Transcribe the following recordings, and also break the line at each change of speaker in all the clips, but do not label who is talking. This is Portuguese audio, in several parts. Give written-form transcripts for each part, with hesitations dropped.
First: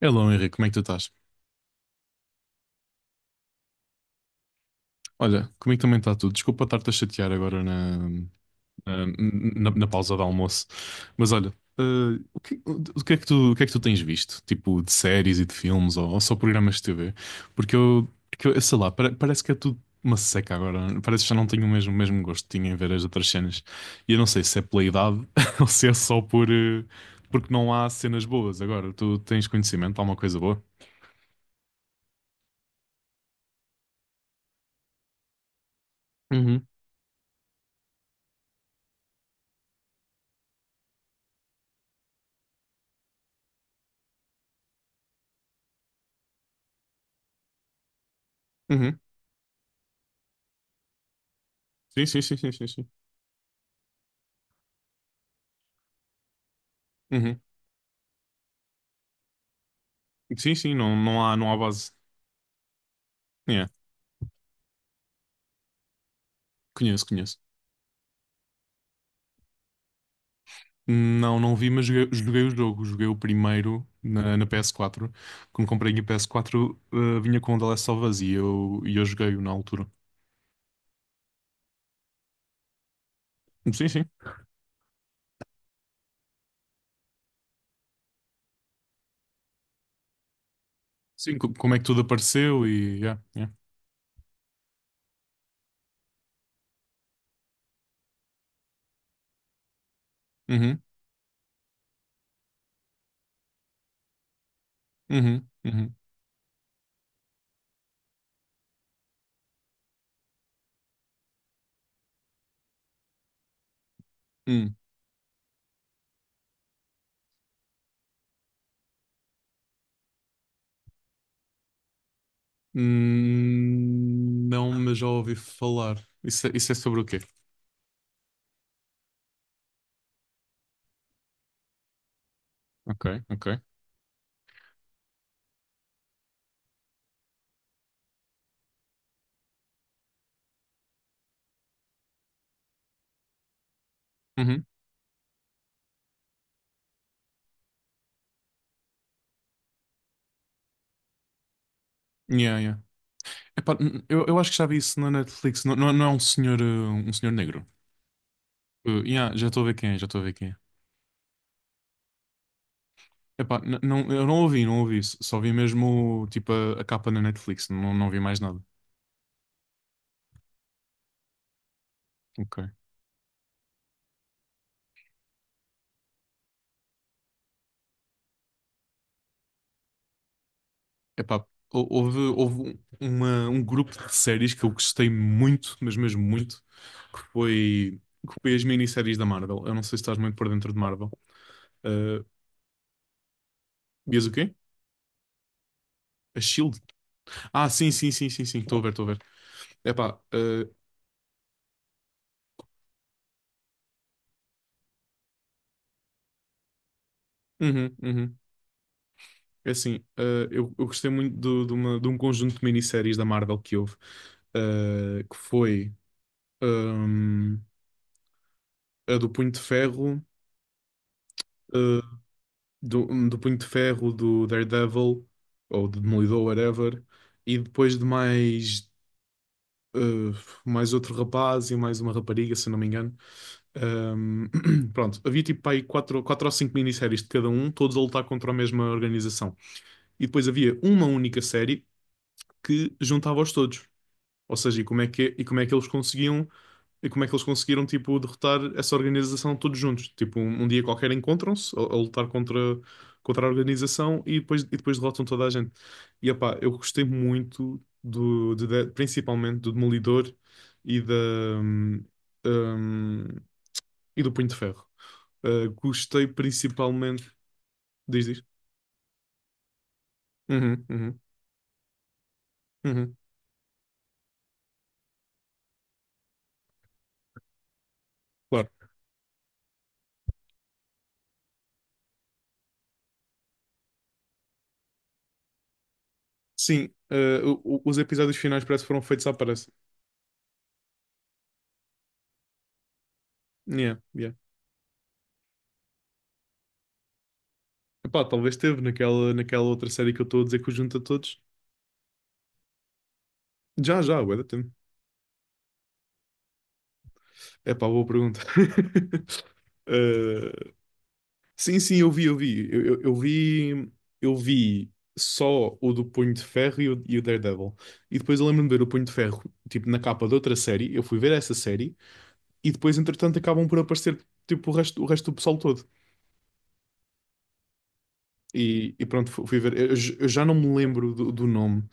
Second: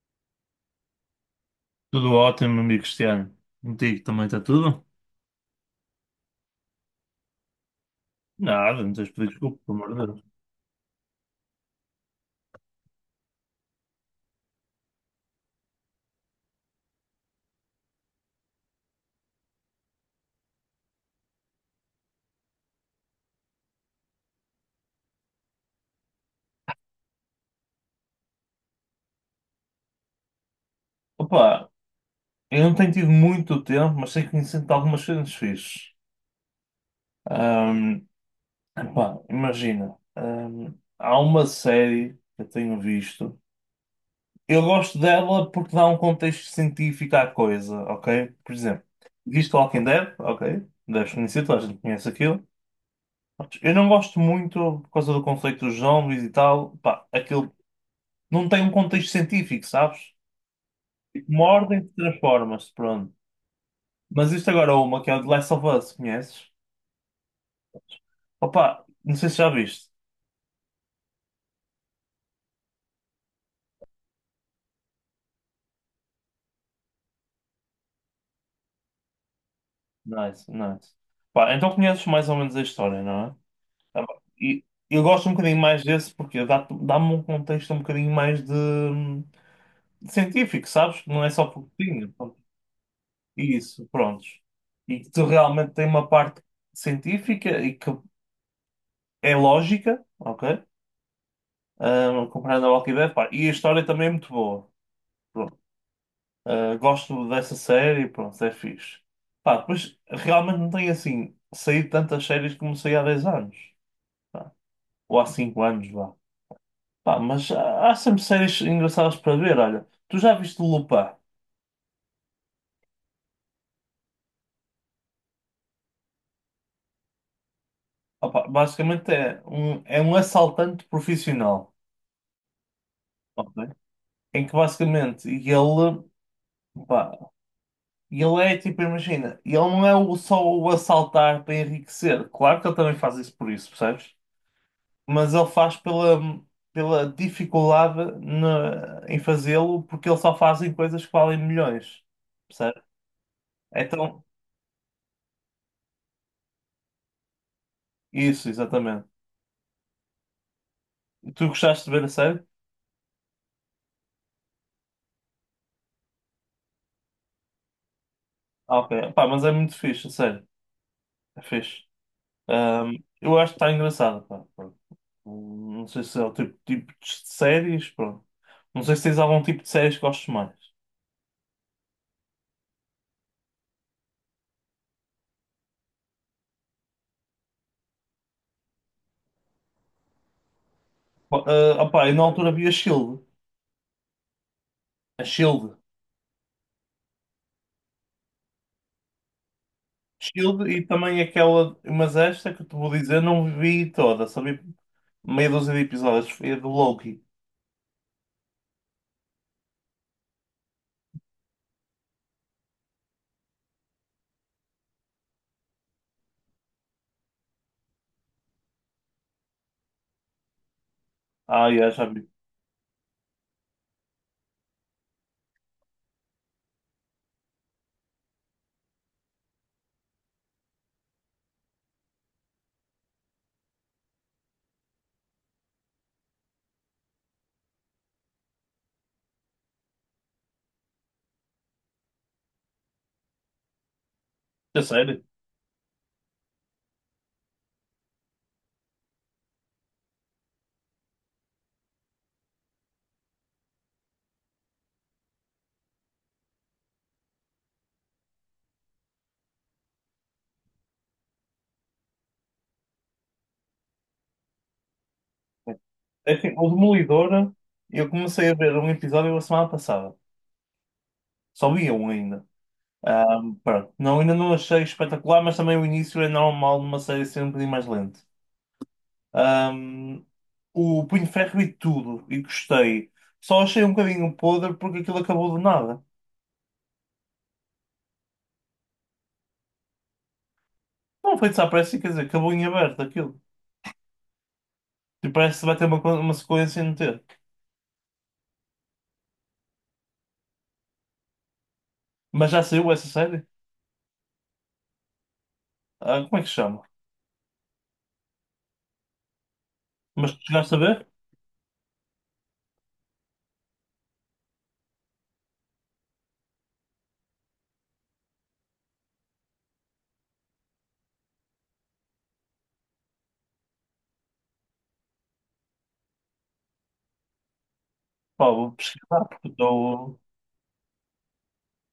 Hello, Henrique, como é que tu estás?
Tudo ótimo, amigo Cristiano. Contigo também está tudo?
Olha, comigo também está tudo. Desculpa estar-te a chatear agora na, na,
Nada, não tens de pedir desculpa,
na-
pelo
na
amor de
pausa do
Deus.
almoço. Mas olha, eh, o que é que tu, o que é que tu tens visto? Tipo, de séries e de filmes ou só programas de TV? Porque eu sei lá, parece que é tudo uma seca agora. Parece que já não tenho o mesmo gosto que tinha em ver as outras cenas. E eu não sei se é pela idade ou se é só porque não há cenas boas agora. Tu tens conhecimento, há uma coisa boa?
Opa, eu não tenho tido muito tempo, mas sei que me sinto algumas coisas fixes.
Uhum,
Ahm, epá, imagina, há uma série que eu tenho visto. Eu gosto dela porque dá um contexto científico à coisa, ok? Por exemplo,
uhum.
viste Walking Dead? Ok, deves conhecer, toda a gente
Sim,
conhece
sim, sim,
aquilo.
sim, sim, sim.
Eu não gosto muito por causa do conceito dos zombies e tal. Pá,
Uhum.
aquilo não tem um contexto científico, sabes?
Sim, sim, não, não há,
Uma
não há
ordem
base.
que transforma-se, pronto.
É,
Mas isto agora é uma que é o The Last of Us, conheces?
conheço, conheço.
Opa, não sei se já viste.
Não, não vi, mas joguei o jogo. Joguei o primeiro na PS4. Quando comprei a PS4 vinha com o The Last of Us e eu joguei-o na altura.
Nice, nice. Pá, então conheces mais ou menos a história, não é?
Sim, sim.
Ah, pá, e eu gosto um bocadinho mais desse porque dá-me um contexto um bocadinho mais de científico, sabes? Não é
Sim,
só
como é que tudo
pouquinho.
apareceu. Yeah, yeah.
Isso, prontos. E que tu realmente tem uma parte científica e que é lógica, ok?
Uhum,
Ah, comparando ao Walking Dead, pá. E a história também é muito boa.
uhum,
Pronto.
uhum,
Gosto dessa série, pronto, é fixe. Pá, depois realmente não tenho assim saído tantas séries como saí há 10 anos, pá,
hum.
ou há 5 anos, vá. Pá, mas há sempre séries engraçadas para ver. Olha, tu já viste o Lupin?
Não, mas já ouvi falar. Isso, isso é sobre o quê?
Opa, basicamente é um assaltante profissional,
Ok, ok.
ok? Em que basicamente ele, pá, ele é tipo, imagina, ele não é só o assaltar para enriquecer, claro que ele também faz isso por isso, percebes?
Uhum.
Mas ele faz pela dificuldade em fazê-lo, porque ele só fazem coisas que valem milhões,
Yeah, yeah.
percebe?
Epá, n-
Então,
eu, eu acho que já vi isso na Netflix. Não, não, não é um senhor negro.
isso, exatamente.
Yeah, já estou a ver quem é, já estou a ver quem é.
Tu gostaste de ver a série?
Epá, não, eu não ouvi isso. Só vi mesmo tipo a capa na Netflix, não vi mais nada.
Ah, ok, pá, mas é muito fixe, a série, é fixe.
Ok.
Eu acho que está engraçado, pá, pronto. Não sei se é o tipo de séries, pronto. Não sei se tens algum tipo de séries que gostes mais.
Epá, houve um grupo de séries que eu gostei muito, mas mesmo muito, que foi, que foi as minisséries da Marvel. Eu não sei se estás muito por dentro de Marvel.
Bom, ah, opá, eu na
Uh,
altura vi a Shield,
Vias o quê?
a Shield.
A Shield? Ah, sim, sim, sim, sim, sim. Estou a ver, estou a ver. Epá,
Shield e também aquela, mas esta que eu te vou dizer, não vi toda, só vi meia dúzia de episódios. Foi do Loki.
uhum, uhum. É assim, eu gostei muito de um conjunto de minisséries da Marvel que houve, que foi hum, a do Punho de Ferro,
Ah, já,
eh,
já vi.
do Punho de Ferro, do Daredevil, ou do Demolidor, whatever, e depois eh, mais outro rapaz e mais uma rapariga, se eu não me engano. Hum, Pronto, havia tipo aí quatro, quatro ou cinco minisséries de cada um, todos a lutar contra a mesma organização. E depois havia uma única série que juntava-os todos. Ou seja,
É sério?
e como é que eles conseguiram, tipo, derrotar essa organização todos juntos? Tipo, um dia qualquer encontram-se a lutar contra a organização e depois, derrotam toda a gente. Epá, eu gostei muito principalmente do Demolidor e da, hum, hum, e do Punho de Ferro. Gostei
É que o
principalmente.
Demolidor, eu
Diz, diz.
comecei a ver um episódio a semana passada.
Uhum, uhum,
Só vi um ainda.
uhum,
Pronto. Não, ainda não achei espetacular, mas também o início é normal numa série ser um bocadinho mais lento.
claro.
Ahm, o Punho de Ferro e tudo, e gostei. Só achei um bocadinho podre porque aquilo acabou do nada.
Sim, os episódios finais parece que foram feitos à pressa.
Não foi desaparecido, quer dizer, acabou em aberto aquilo.
Yeah, yeah.
E parece que vai ter uma, uma sequência e não ter.
Epá, talvez teve naquela outra série que eu estou a dizer que o junta todos.
Mas já saiu essa série?
Já, já, bué da tempo.
Ah, como é que se chama?
Epá, boa pergunta.
Mas tu
Eh,
chegaste a ver?
sim, sim, eu vi. Eu vi só o do Punho de Ferro e o Daredevil. E depois eu lembro-me de ver o Punho de Ferro, tipo, na capa de outra série. Eu fui ver essa série e depois, entretanto, acabam por aparecer, tipo, o resto do pessoal todo.
Pá, vou
E
pesquisar,
pronto,
porque
fui ver. Eu, j-
estou.
eu já não me lembro do nome.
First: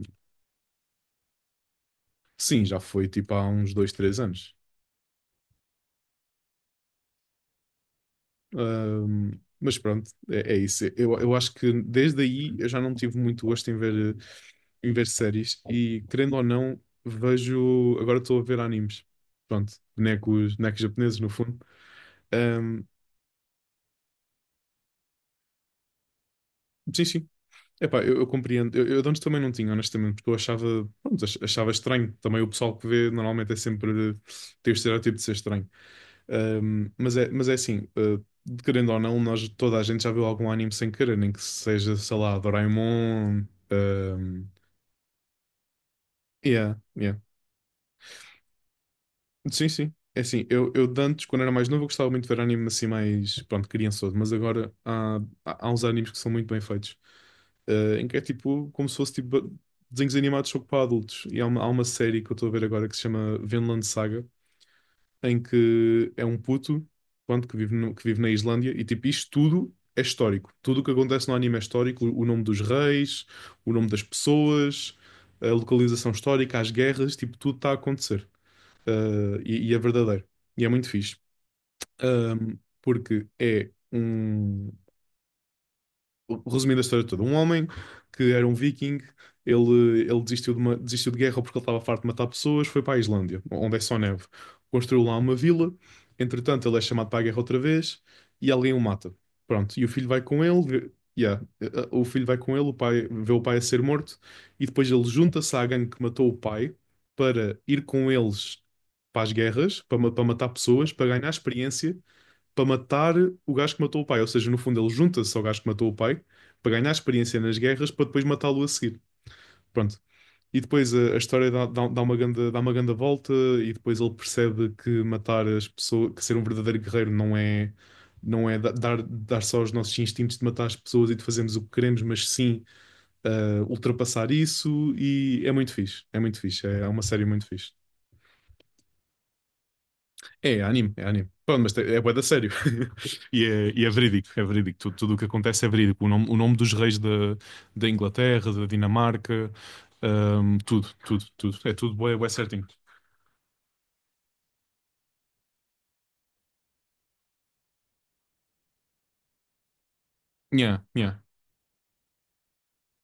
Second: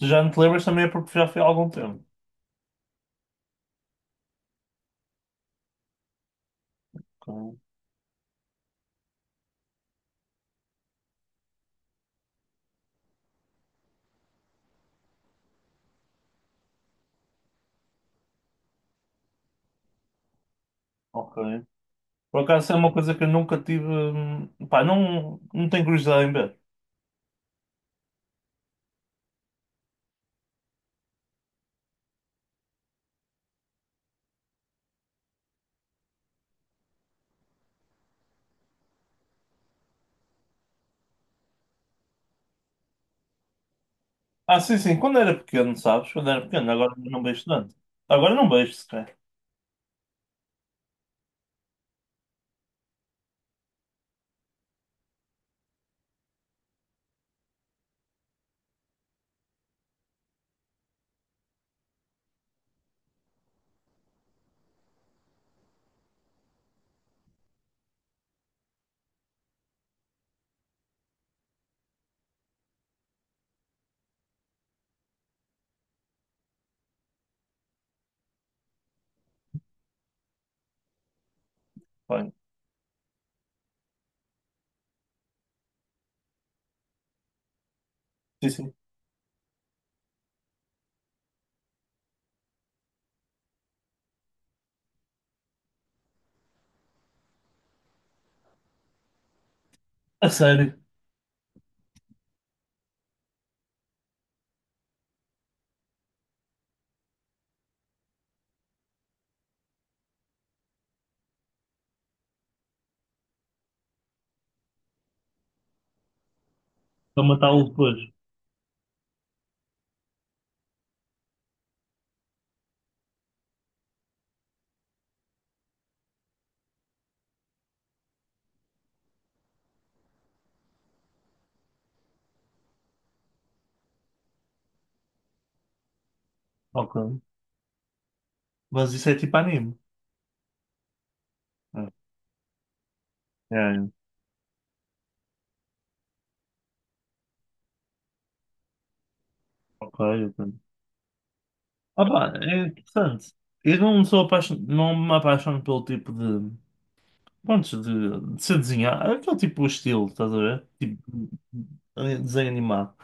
Se já não te lembras também é porque já foi há algum tempo.
sim, já foi, tipo, há uns 2, 3 anos.
Ok.
Mas pronto, é isso. Eu acho que desde aí eu já não tive muito gosto em ver séries e, querendo ou não, vejo. Agora estou a ver animes. Pronto, bonecos, bonecos japoneses, no
Ok.
fundo.
Por acaso é
Ahm,
uma coisa que eu nunca tive. Pá, não, não tenho curiosidade em ver.
sim, sim. Epá, eu compreendo. Eu de antes também não tinha, honestamente, porque eu achava, pronto, achava estranho. Também o pessoal que vê normalmente é sempre. Tem o estereótipo de ser estranho. Mas é assim, querendo ou não, toda a gente já viu algum anime sem querer, nem que seja, sei lá, Doraemon. um,
Ah, sim, sim, quando era pequeno, sabes? Quando era pequeno,
yeah,
agora
yeah.
não vejo tanto. Agora não vejo sequer.
Sim, sim. É assim, eu de antes, quando era mais novo, eu gostava muito de ver anime assim, mais, pronto, criançudo, mas agora há uns animes que são muito bem feitos, em que é tipo, como se fosse tipo desenhos animados só que para adultos. E há uma série que eu estou a ver agora que se chama Vinland Saga, em que é um puto, pronto, que vive, no- que vive na Islândia, e tipo, isto tudo é histórico. Tudo o que acontece no anime é histórico, o nome dos reis, o nome das pessoas, a localização histórica, as guerras, tipo, tudo está a acontecer. Ah, e é verdadeiro. E é muito fixe.
Bem,
Porque é um Resumindo a história toda, um homem que era
sim,
um
sim.
viking, ele desistiu de guerra porque ele estava farto de matar pessoas, foi para a Islândia, onde é só neve. Construiu lá uma vila, entretanto ele é chamado para a guerra outra vez e alguém o mata. Pronto, e o filho vai
A
com ele,
sério,
yeah, o filho vai com ele, o pai, vê o pai a ser morto e depois ele junta-se à gangue que matou o pai para ir com eles para as guerras, para matar pessoas, para ganhar experiência para matar o gajo que matou o pai. Ou seja, no fundo, ele junta-se ao gajo que matou o pai para ganhar
para
experiência nas
matá-lo
guerras
depois.
para depois matá-lo a seguir. Pronto. E depois a história dá uma grande volta e depois ele percebe que matar as pessoas, que ser um verdadeiro guerreiro não é dar só aos nossos instintos de matar as pessoas e de fazermos o que queremos, mas sim ultrapassar isso e é muito fixe. É muito fixe. É uma
Ok.
série muito fixe.
Mas isso é tipo anime.
É anime, é anime. Pronto, mas
É,
é bué da sério. E
é,
é, e é
é.
verídico, é verídico. Tudo o que acontece é verídico. O nome dos reis da Inglaterra, da Dinamarca,
Ok, ok.
tudo, tudo, tudo. É tudo
Ah,
bué, bué
pá,
certinho.
é interessante. Eu não me apaixono pelo tipo de. Prontos, de ser desenhar, aquele tipo de estilo, estás a ver?
Yeah, yeah.
Tipo, desenho animado.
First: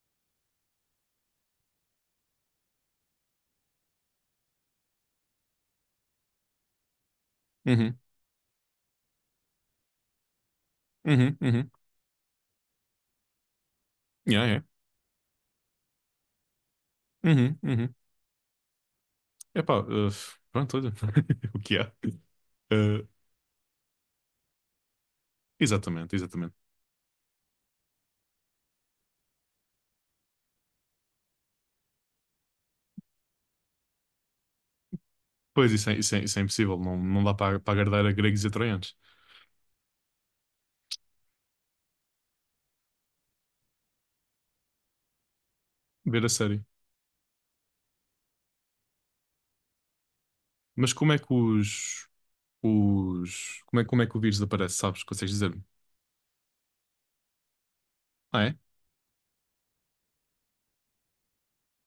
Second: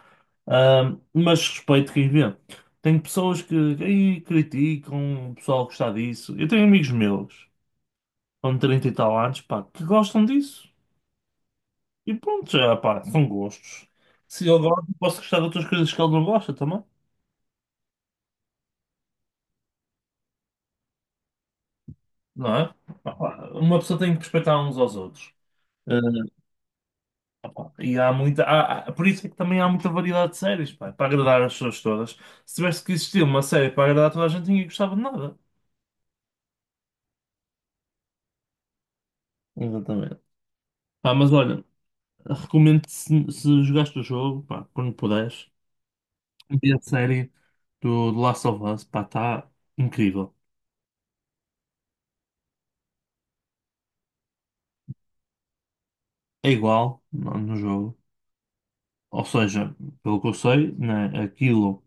Mas respeito quem vê. Tem pessoas que aí criticam, o pessoal gostar disso. Eu tenho amigos meus,
Uhum,
com 30 e tal anos, pá, que gostam disso.
uhum, uhum.
E pronto, já, pá, são gostos.
Yeah,
Se eu
é.
gosto, posso gostar de outras coisas que ele não gosta também,
Uhum, uhum. Epá, pronto, olha. O que é?
não é?
Uh,
Pá, uma pessoa tem que respeitar uns aos outros. Ah,
Exatamente, exatamente.
e há muita, há- há- por isso é que também há muita variedade de séries, pá, para agradar as pessoas todas. Se tivesse que existir uma série para agradar toda a gente, ninguém gostava de nada.
Pois, isso é impossível. Não, não dá para agradar a gregos e a troianos.
Exatamente. Pá, mas olha, recomendo se jogaste o jogo, pá, quando puderes,
Ver a série.
ver a série do Last of Us, pá, está incrível.
Mas como é que como é que o vírus aparece, sabes? Consegues dizer-me?
É igual no jogo.
Ah, é?
Ou seja, pelo que eu sei, né, aquilo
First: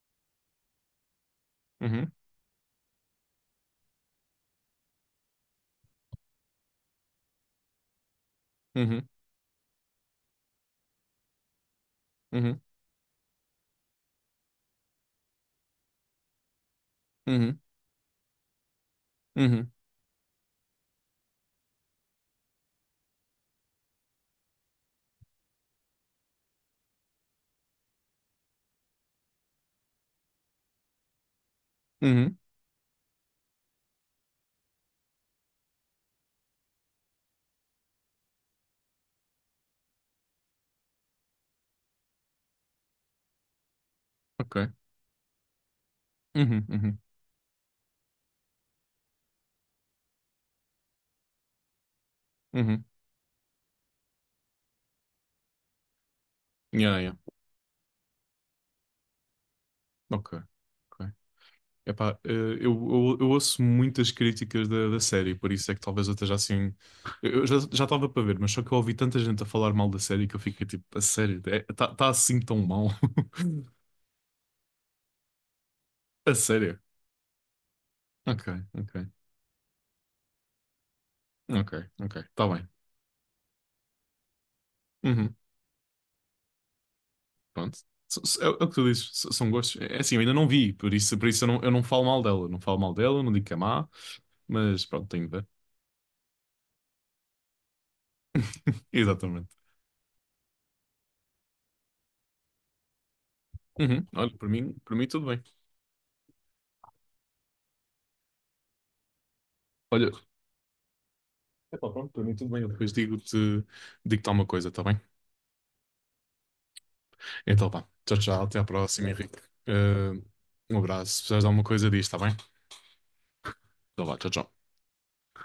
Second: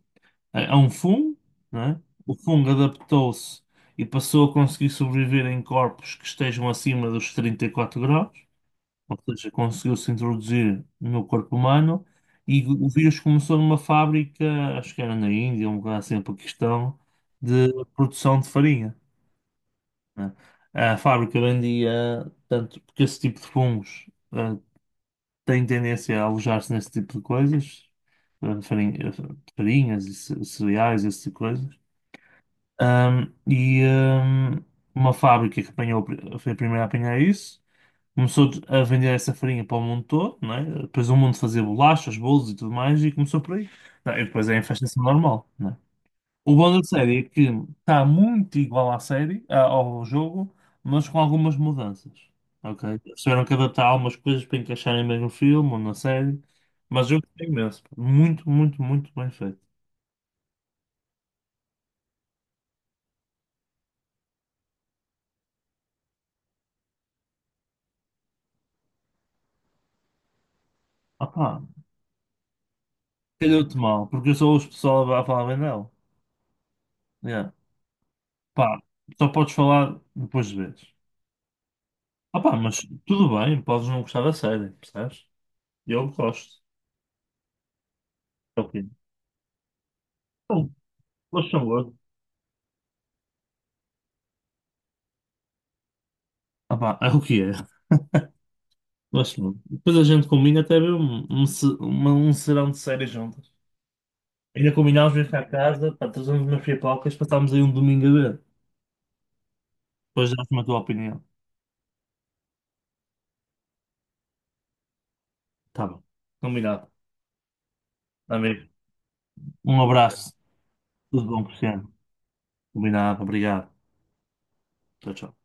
é um fungo, né?
Uhum,
O fungo adaptou-se e passou a conseguir sobreviver em corpos que estejam acima dos 34 graus.
uhum,
Ou seja, conseguiu-se introduzir no corpo humano
uhum,
e o vírus começou numa fábrica, acho que era na Índia, um lugar assim, no Paquistão,
uhum,
de produção de farinha.
uhum,
Né? A fábrica vendia, tanto porque esse tipo de fungos eh, tem tendência a alojar-se nesse tipo de coisas, eh, farinha- eh, farinhas e cereais, esse tipo de coisas.
uhum,
E uma fábrica que apanhou, foi a primeira a apanhar isso. Começou a vender essa farinha para o mundo todo, não é? Depois o mundo fazia bolachas, bolos e tudo mais, e começou por aí. Não, e depois é
ok.
a infestação normal, não é? O
Uhum,
bom da
uhum,
série é que está muito igual à série, ao jogo, mas com algumas mudanças,
uhum.
ok? Eles tiveram que adaptar algumas coisas para encaixarem mesmo no filme ou na série,
Yeah,
mas
yeah.
eu gostei imenso. Muito, muito, muito bem feito.
Ok, ok. Epá, eu ouço muitas críticas da série, por isso é que talvez eu esteja assim. Eu já estava para ver, mas só que eu ouvi tanta gente a falar mal da série que eu fiquei tipo, a
Ah,
sério,
pá,
está assim tão mal.
calhou-te mal, porque eu só ouço o pessoal a falar bem dela.
A sério.
Yeah.
Ok,
Pá,
ok,
só podes falar depois de ver.
ok, ok. Está
Opa,
bem.
mas tudo bem, podes não gostar da série, percebes?
Uhum.
Eu gosto.
Pronto. É o
É
é o
o
que
que
tu
é.
dizes, são gostos. É assim, eu ainda não
Bom,
vi, por isso, eu
gosto
não,
não
eu não
gosto.
falo mal dela. Não falo mal dela, não digo que é má, mas pronto, tenho de ver.
Opa, é o que é. Gosto
Exatamente.
muito. Depois a gente combina até ver um serão de séries juntas.
Uhum. Olha, para mim,
Ainda
para mim
combinámos
tudo
vir cá
bem.
a casa, pá, trazemos umas pipocas, passámos aí um domingo a ver.
Olha,
Depois dás-me a tua opinião.
epá, pronto, para mim tudo bem. Eu depois digo-te alguma coisa, está bem?
Tá bom. Combinado.
Então vá, tchau, tchau, até à
Amigo,
próxima, Henrique.
um
Eh,
abraço.
Um abraço, se
Tudo
precisares
bom,
de alguma coisa
Cristiano?
diz, está bem?
Combinado. Obrigado.
Então vá, tchau, tchau.
Tchau, tchau.